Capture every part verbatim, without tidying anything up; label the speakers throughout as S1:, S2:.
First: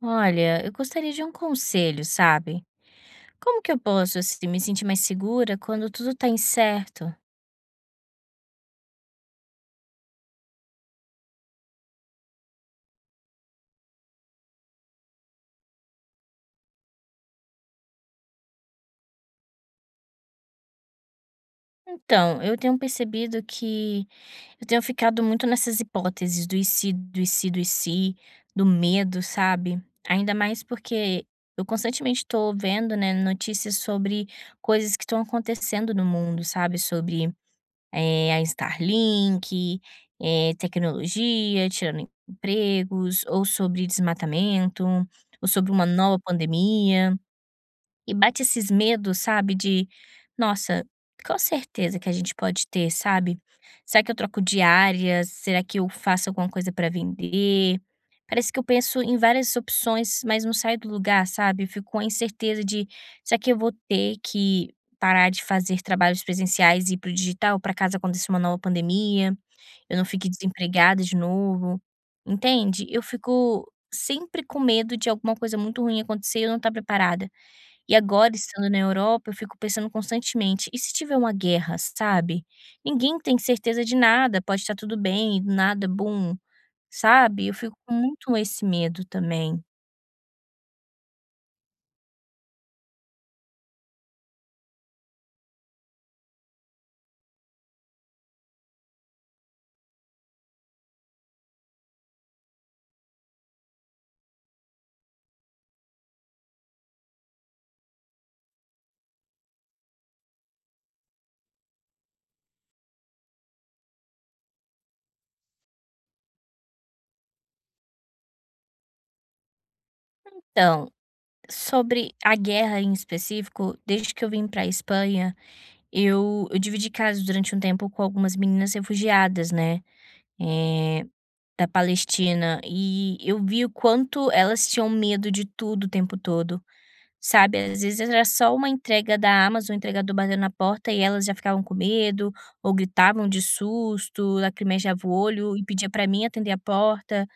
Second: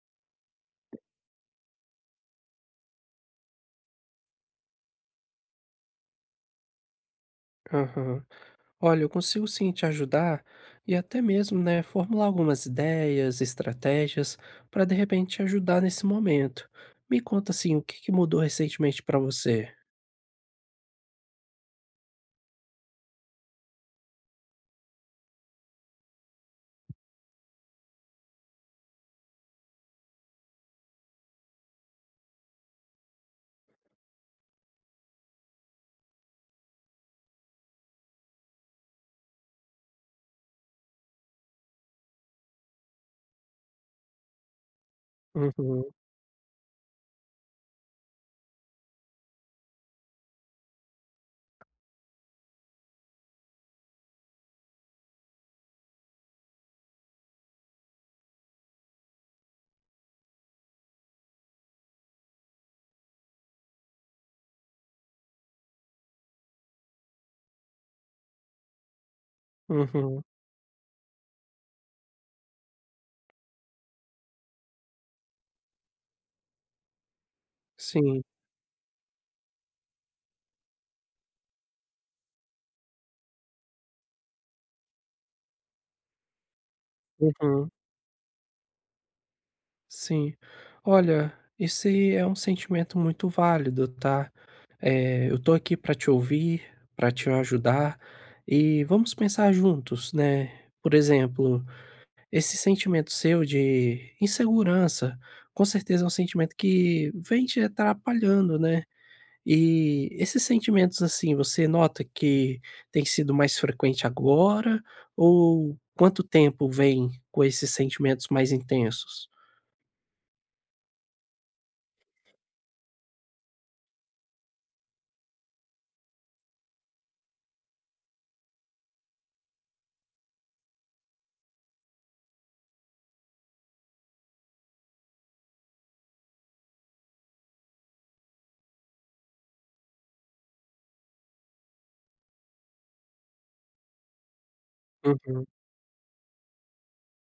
S1: Olha, eu gostaria de um conselho, sabe? Como que eu posso, assim, me sentir mais segura quando tudo tá incerto?
S2: Aham. Olha, eu consigo sim te ajudar e até mesmo, né, formular algumas ideias, estratégias para de repente te ajudar nesse momento. Me conta assim, o que que mudou recentemente para você?
S1: Então, eu tenho percebido que eu tenho ficado muito nessas hipóteses do e se, do e se, do e se, do medo, sabe? Ainda mais porque eu constantemente tô vendo, né, notícias sobre coisas que estão acontecendo no mundo, sabe? Sobre eh, a Starlink, eh, tecnologia tirando empregos, ou sobre desmatamento, ou sobre
S2: Uhum,
S1: uma nova pandemia. E bate esses medos, sabe, de: "Nossa, qual certeza que a gente pode ter, sabe? Será que eu troco diárias? Será que eu faço alguma coisa pra vender?". Parece que eu penso em várias opções, mas não saio do lugar, sabe? Eu fico com a incerteza de: "Será que eu vou ter que parar de fazer trabalhos presenciais e ir para o digital, pra caso aconteça uma nova pandemia, eu não
S2: uhum,
S1: fique desempregada de novo?". Entende? Eu fico sempre com medo de alguma coisa muito ruim acontecer e eu não estar preparada. E
S2: sim,
S1: agora estando na Europa, eu fico pensando constantemente: "E se tiver uma guerra", sabe? Ninguém tem certeza de nada, pode estar tudo bem e do nada bum, sabe? Eu
S2: uhum,
S1: fico com muito esse medo também.
S2: sim. Olha, esse é um sentimento muito válido, tá? É, eu tô aqui para te ouvir, para te ajudar e vamos pensar juntos, né? Por exemplo, esse sentimento seu de insegurança, com certeza é um sentimento que vem te atrapalhando, né. E esses sentimentos, assim, você nota que tem sido mais frequente agora, ou quanto tempo vem com esses sentimentos mais intensos?
S1: Então, sobre a guerra em específico, desde que eu vim para a Espanha, eu eu dividi casa durante um tempo com algumas meninas refugiadas, né, eh, da Palestina, e eu vi o quanto elas tinham medo de tudo o tempo todo. Sabe, às vezes era só uma entrega da Amazon, o entregador batendo na porta e elas já ficavam com medo, ou gritavam de susto, lacrimejava o
S2: Uhum.
S1: olho e pedia pra mim atender a porta.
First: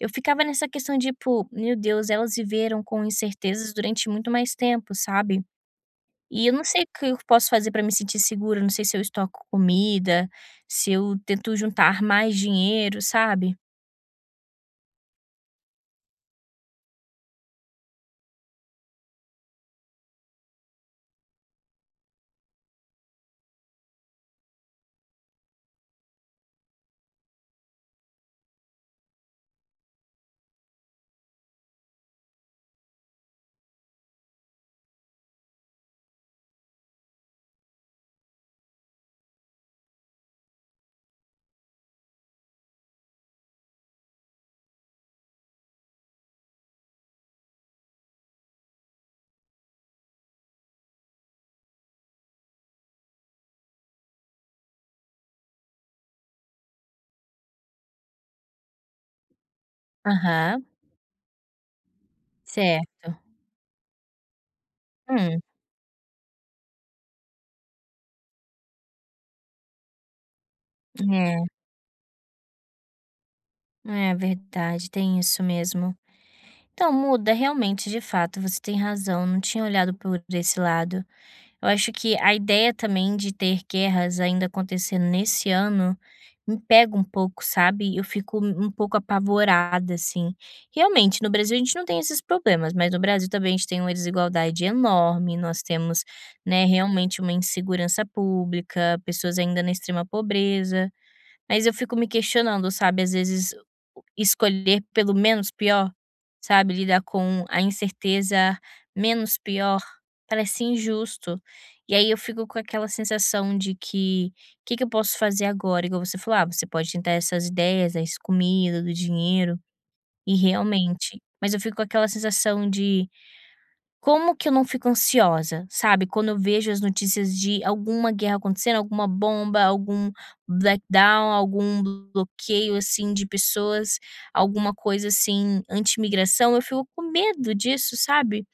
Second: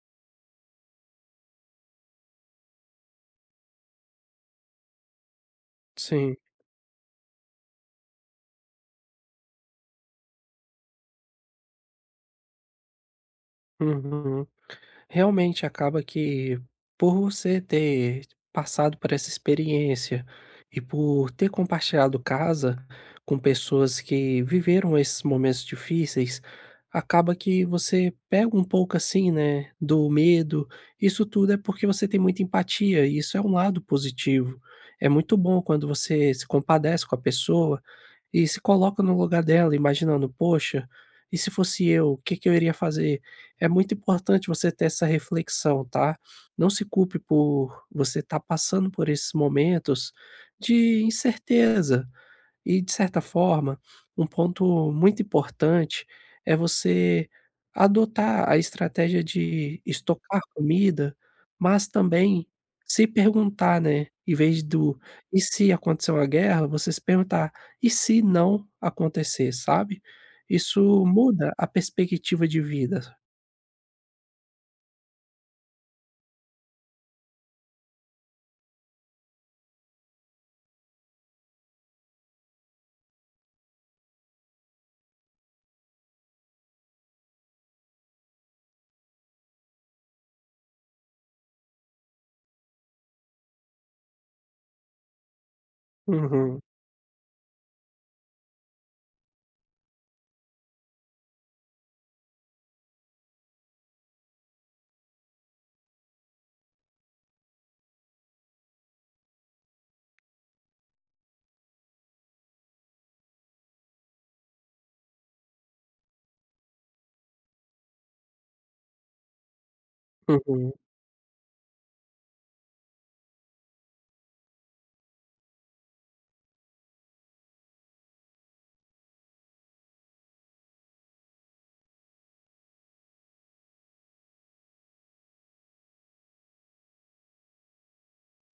S1: Eu ficava nessa questão de, pô, meu Deus, elas viveram com incertezas durante muito mais tempo, sabe?
S2: Sim.
S1: E eu não sei o que eu posso fazer pra me sentir segura, não sei se eu estoco comida, se eu tento juntar mais dinheiro, sabe?
S2: Uhum. Realmente acaba que por você ter passado por essa experiência e por ter compartilhado casa com pessoas que viveram esses momentos difíceis, acaba que você pega um pouco assim, né, do medo. Isso tudo é porque você tem muita empatia, e isso é um lado positivo. É muito bom quando você se compadece com a pessoa e se coloca no lugar dela imaginando: "Poxa, e se fosse eu, o que que eu iria fazer?". É muito importante você ter essa reflexão, tá. Não se culpe por você estar passando por esses momentos de incerteza. E de certa forma, um ponto muito importante é você adotar a estratégia de estocar
S1: Aham,
S2: comida, mas também se
S1: certo.
S2: perguntar, né, em vez do
S1: Hum,
S2: "e se acontecer uma guerra", você se perguntar: "E se não acontecer?", sabe? Isso
S1: é,
S2: muda a perspectiva de vida.
S1: é verdade, tem isso mesmo. Então, muda realmente, de fato, você tem razão, não tinha olhado por esse lado. Eu acho que a ideia também de ter guerras ainda acontecendo nesse ano me pega um pouco, sabe? Eu fico um pouco apavorada, assim. Realmente, no Brasil a gente não tem esses problemas, mas no Brasil também a gente tem uma desigualdade enorme, nós temos,
S2: Uhum,
S1: né, realmente uma insegurança pública, pessoas ainda na extrema pobreza. Mas eu fico me questionando, sabe, às vezes o escolher pelo menos pior, sabe, lidar com a incerteza menos pior, parece injusto. E aí eu fico com aquela sensação de que: o "Que que eu posso fazer agora?". Igual você falou: "Ah, você pode tentar essas ideias, das comida, do dinheiro", e
S2: uhum,
S1: realmente, mas eu fico com aquela sensação de como que eu não fico ansiosa, sabe, quando eu vejo as notícias de alguma guerra acontecendo, alguma bomba, algum blackdown, algum bloqueio, assim, de pessoas, alguma coisa, assim, anti-imigração, eu fico com medo disso, sabe,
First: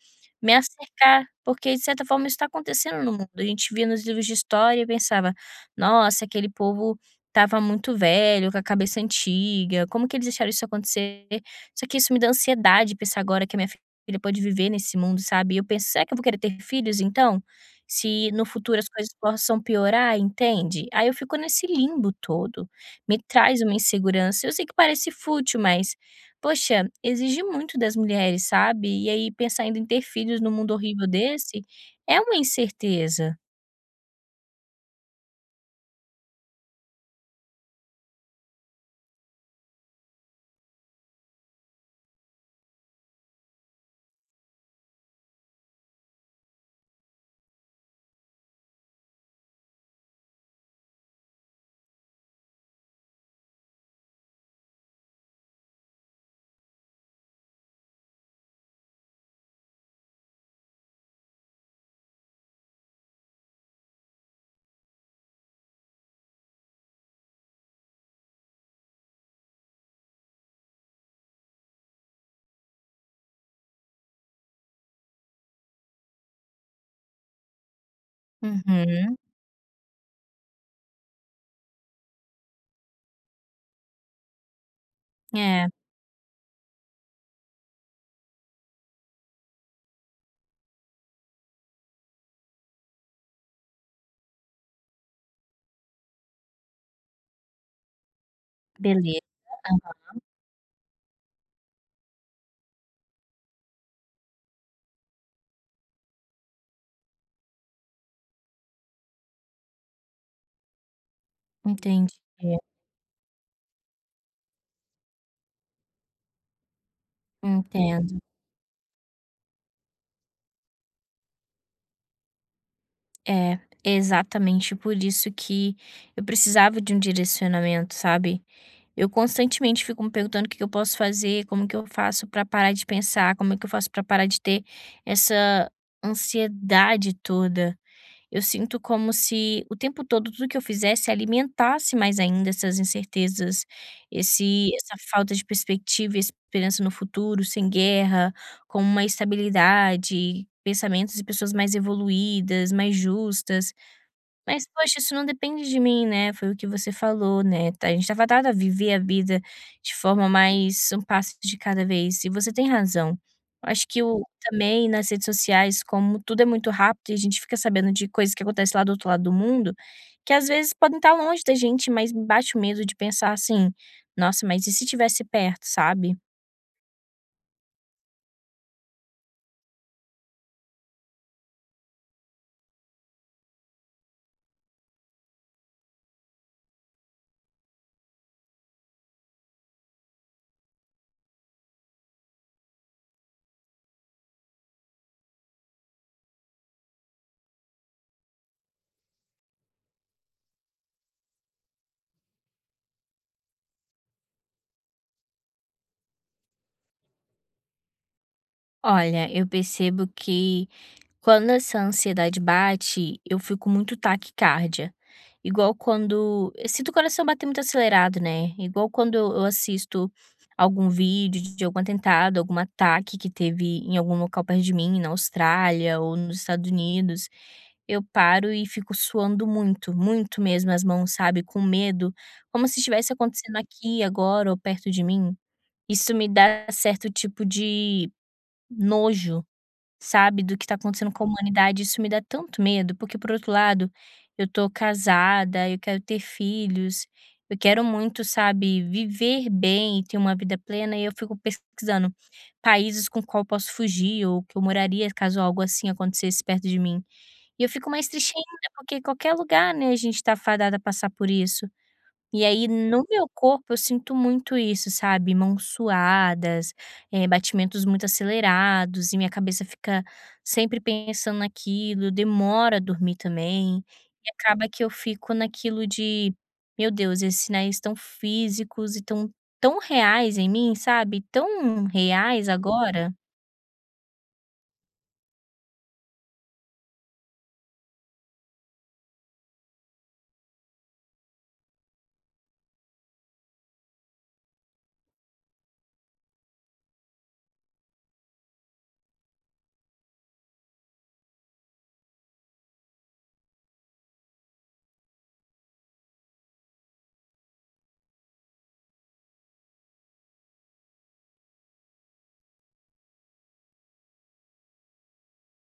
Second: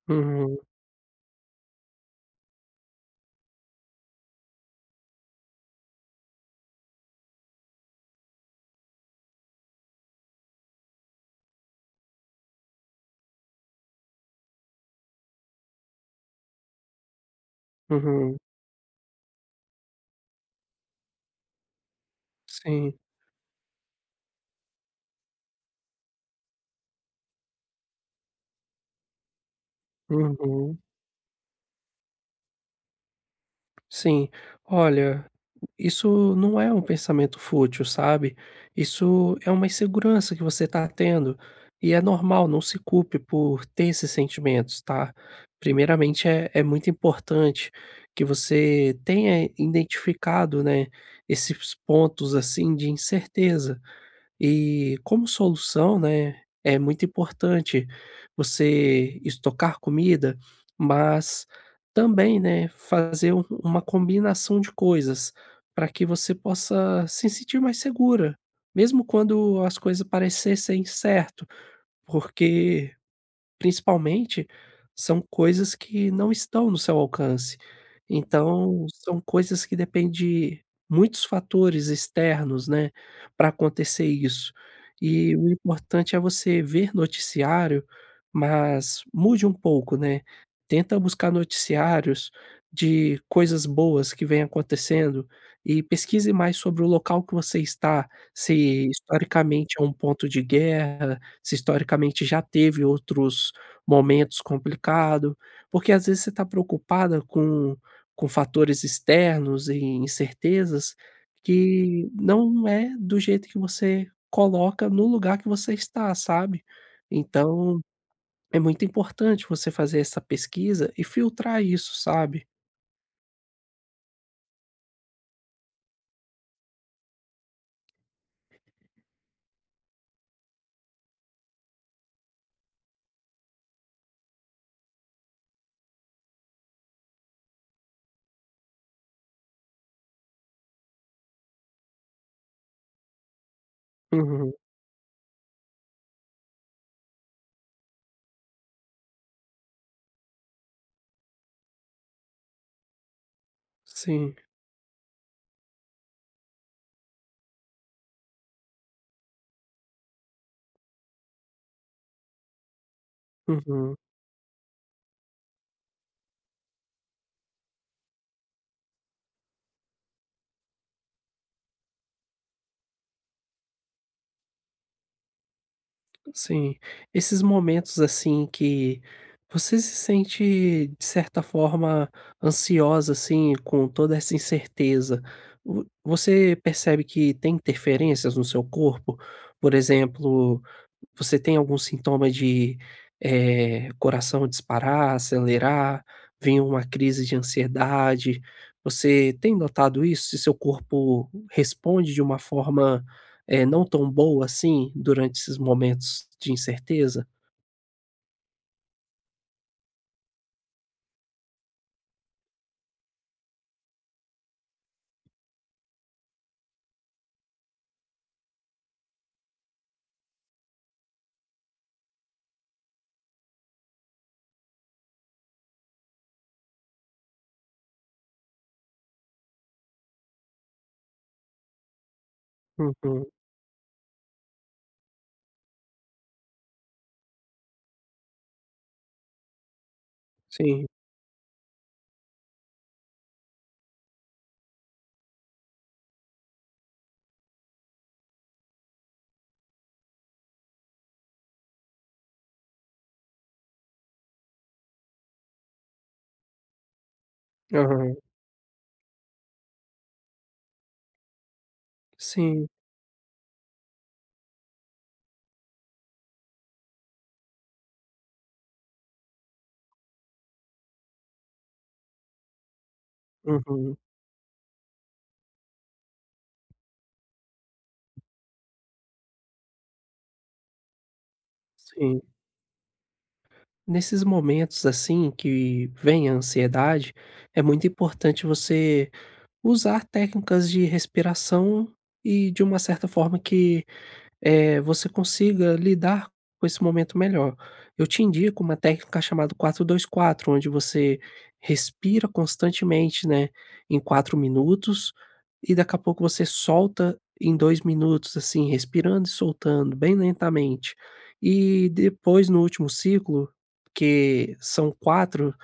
S1: me
S2: uhum,
S1: acercar, porque de certa forma isso tá acontecendo no mundo, a gente via nos livros de história e pensava: "Nossa, aquele povo tava muito velho, com a cabeça antiga, como que eles deixaram isso acontecer?". Só que isso me dá ansiedade pensar agora que a minha ele pode viver nesse mundo, sabe. E eu penso: "Será que eu vou querer ter filhos então? Se
S2: uhum.
S1: no futuro as coisas possam piorar", entende. Aí eu fico nesse limbo todo,
S2: Sim,
S1: me traz uma insegurança. Eu sei que parece fútil, mas, poxa, exige muito das mulheres, sabe. E aí pensar ainda em ter filhos num mundo
S2: uhum,
S1: horrível desse, é uma incerteza.
S2: sim. Olha, isso não é um pensamento fútil, sabe? Isso é uma insegurança que você está tendo. E é normal, não se culpe por ter esses sentimentos, tá? Primeiramente, é, é muito importante que você tenha identificado, né, esses pontos assim de incerteza. E como solução, né, é muito importante você estocar comida, mas também, né, fazer um uma combinação de coisas, para que você possa se sentir mais segura, mesmo quando as coisas parecessem certo, porque principalmente, são coisas que não estão no seu alcance. Então,
S1: Uhum.
S2: são coisas que depende de muitos fatores externos, né, para acontecer isso. E o
S1: É,
S2: importante é você ver noticiário, mas mude um pouco, né. Tenta buscar noticiários de coisas boas que vêm acontecendo e pesquise mais sobre o local que você está, se
S1: beleza.
S2: historicamente é um ponto de guerra, se historicamente já teve outros momentos complicado, porque às vezes você está preocupada com com fatores externos e incertezas que
S1: Entendi,
S2: não é do jeito que você coloca no lugar que você está, sabe. Então,
S1: entendo.
S2: é muito importante você fazer essa pesquisa e filtrar isso, sabe.
S1: É, exatamente por isso que eu precisava de um direcionamento, sabe. Eu constantemente fico me perguntando o que que eu posso fazer, como que eu faço para parar de pensar, como é que eu faço para parar de ter essa ansiedade toda. Eu sinto como se o tempo todo tudo que eu fizesse alimentasse mais ainda essas incertezas,
S2: Uhum.
S1: esse essa falta de perspectiva e esperança no futuro, sem guerra, com uma estabilidade, pensamentos de pessoas mais evoluídas, mais justas.
S2: Sim,
S1: Mas poxa, isso não depende de mim, né, foi o que você falou, né, tá, a gente tá fadado a viver a vida de forma mais um passo de cada vez, e você tem razão. Eu acho
S2: uhum,
S1: que o também nas redes sociais, como tudo é muito rápido e a gente fica sabendo de coisas que acontecem lá do outro lado do mundo, que às vezes podem estar longe da gente, mas me bate o medo de pensar assim: "Nossa, mas e se tivesse perto", sabe?
S2: sim. Esses momentos, assim, que você se sente, de certa forma, ansiosa, assim, com toda essa incerteza, vo você percebe que tem interferências no seu corpo? Por exemplo, você tem algum sintoma de, eh, coração disparar, acelerar, vem uma crise de ansiedade? Você tem notado isso? Se seu corpo responde de uma forma, eh, não tão boa assim, durante esses momentos de incerteza?
S1: Olha, eu percebo que quando essa ansiedade bate, eu fico muito taquicárdia. Igual quando eu sinto o coração bater muito acelerado, né, igual quando eu eu assisto algum vídeo de algum atentado, algum ataque que teve em algum local perto de mim, na Austrália ou nos Estados Unidos, eu paro e fico suando muito, muito mesmo as mãos, sabe, com medo, como se estivesse
S2: Uhum,
S1: acontecendo aqui, agora ou perto de mim. Isso me dá certo tipo de nojo, sabe, do que tá
S2: sim.
S1: acontecendo com a humanidade, isso me dá tanto medo, porque por outro lado, eu tô casada, eu quero ter filhos, eu quero muito, sabe, viver bem e ter uma vida plena e eu fico pesquisando países com qual eu posso fugir ou que eu moraria caso algo assim acontecesse perto de mim. E eu fico mais
S2: Aham.
S1: triste ainda, porque qualquer lugar, né, a gente tá fadada a passar por isso. E aí
S2: Sim.
S1: no meu corpo eu sinto muito isso, sabe, mãos suadas, eh, batimentos muito acelerados e minha cabeça fica sempre pensando naquilo, demora a dormir também,
S2: Uhum,
S1: e acaba que eu fico naquilo de: "Meu Deus, esses sinais tão físicos e tão tão reais em mim, sabe, tão
S2: sim.
S1: reais agora".
S2: Nesses momentos, assim, que vem a ansiedade, é muito importante você usar técnicas de respiração e de uma certa forma que, eh, você consiga lidar com esse momento melhor. Eu te indico uma técnica chamada quatro dois quatro, onde você respira constantemente, né, em quatro minutos, e daqui a pouco você solta em dois minutos, assim, respirando e soltando bem lentamente. E depois no último ciclo, que são quatro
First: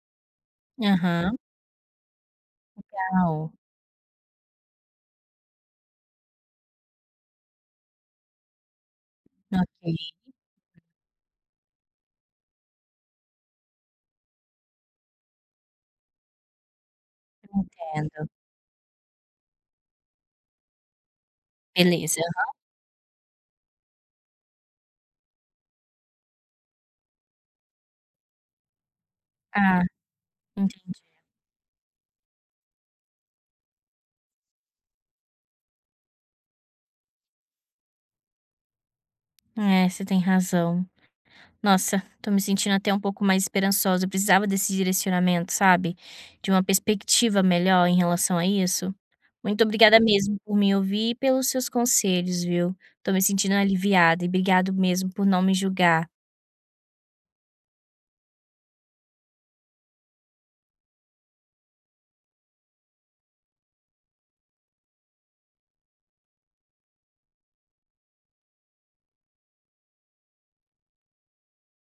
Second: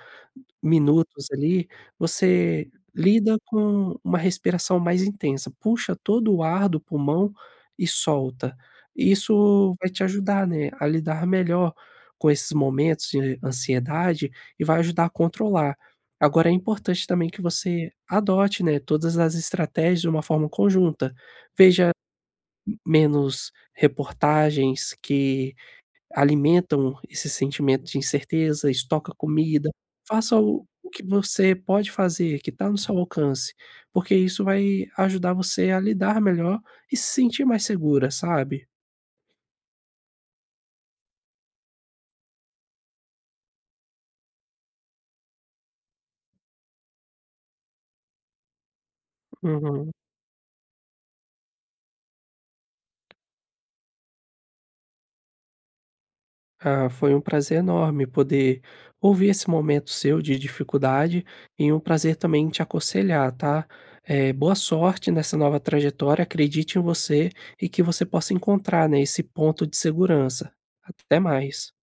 S2: Minutos
S1: Aham.
S2: ali, você lida
S1: Legal.
S2: com uma respiração mais intensa, puxa todo o ar do pulmão e solta. Isso vai te
S1: Ok,
S2: ajudar, né, a lidar melhor com esses momentos de ansiedade e vai ajudar a controlar. Agora é importante também que você
S1: entendo.
S2: adote, né, todas as estratégias de uma forma conjunta. Veja
S1: Beleza.
S2: menos reportagens que alimentam esse sentimento de incerteza, estoca comida,
S1: Ah,
S2: faça o o
S1: entendi.
S2: que você pode fazer, que está no seu alcance, porque isso vai ajudar você a lidar melhor e se sentir mais segura, sabe.
S1: É, você tem razão. Nossa, tô me sentindo até um pouco mais esperançosa. Eu precisava desse direcionamento, sabe? De uma perspectiva melhor em relação a isso. Muito
S2: Uhum.
S1: obrigada mesmo por me ouvir e pelos seus conselhos, viu? Tô me sentindo aliviada e obrigado mesmo por não me julgar.
S2: Ah, foi um prazer enorme poder ouvir esse momento seu de dificuldade e um prazer também te aconselhar, tá. Eh, boa sorte nessa nova trajetória, acredite em você e que você possa encontrar, né, esse ponto de segurança. Até mais.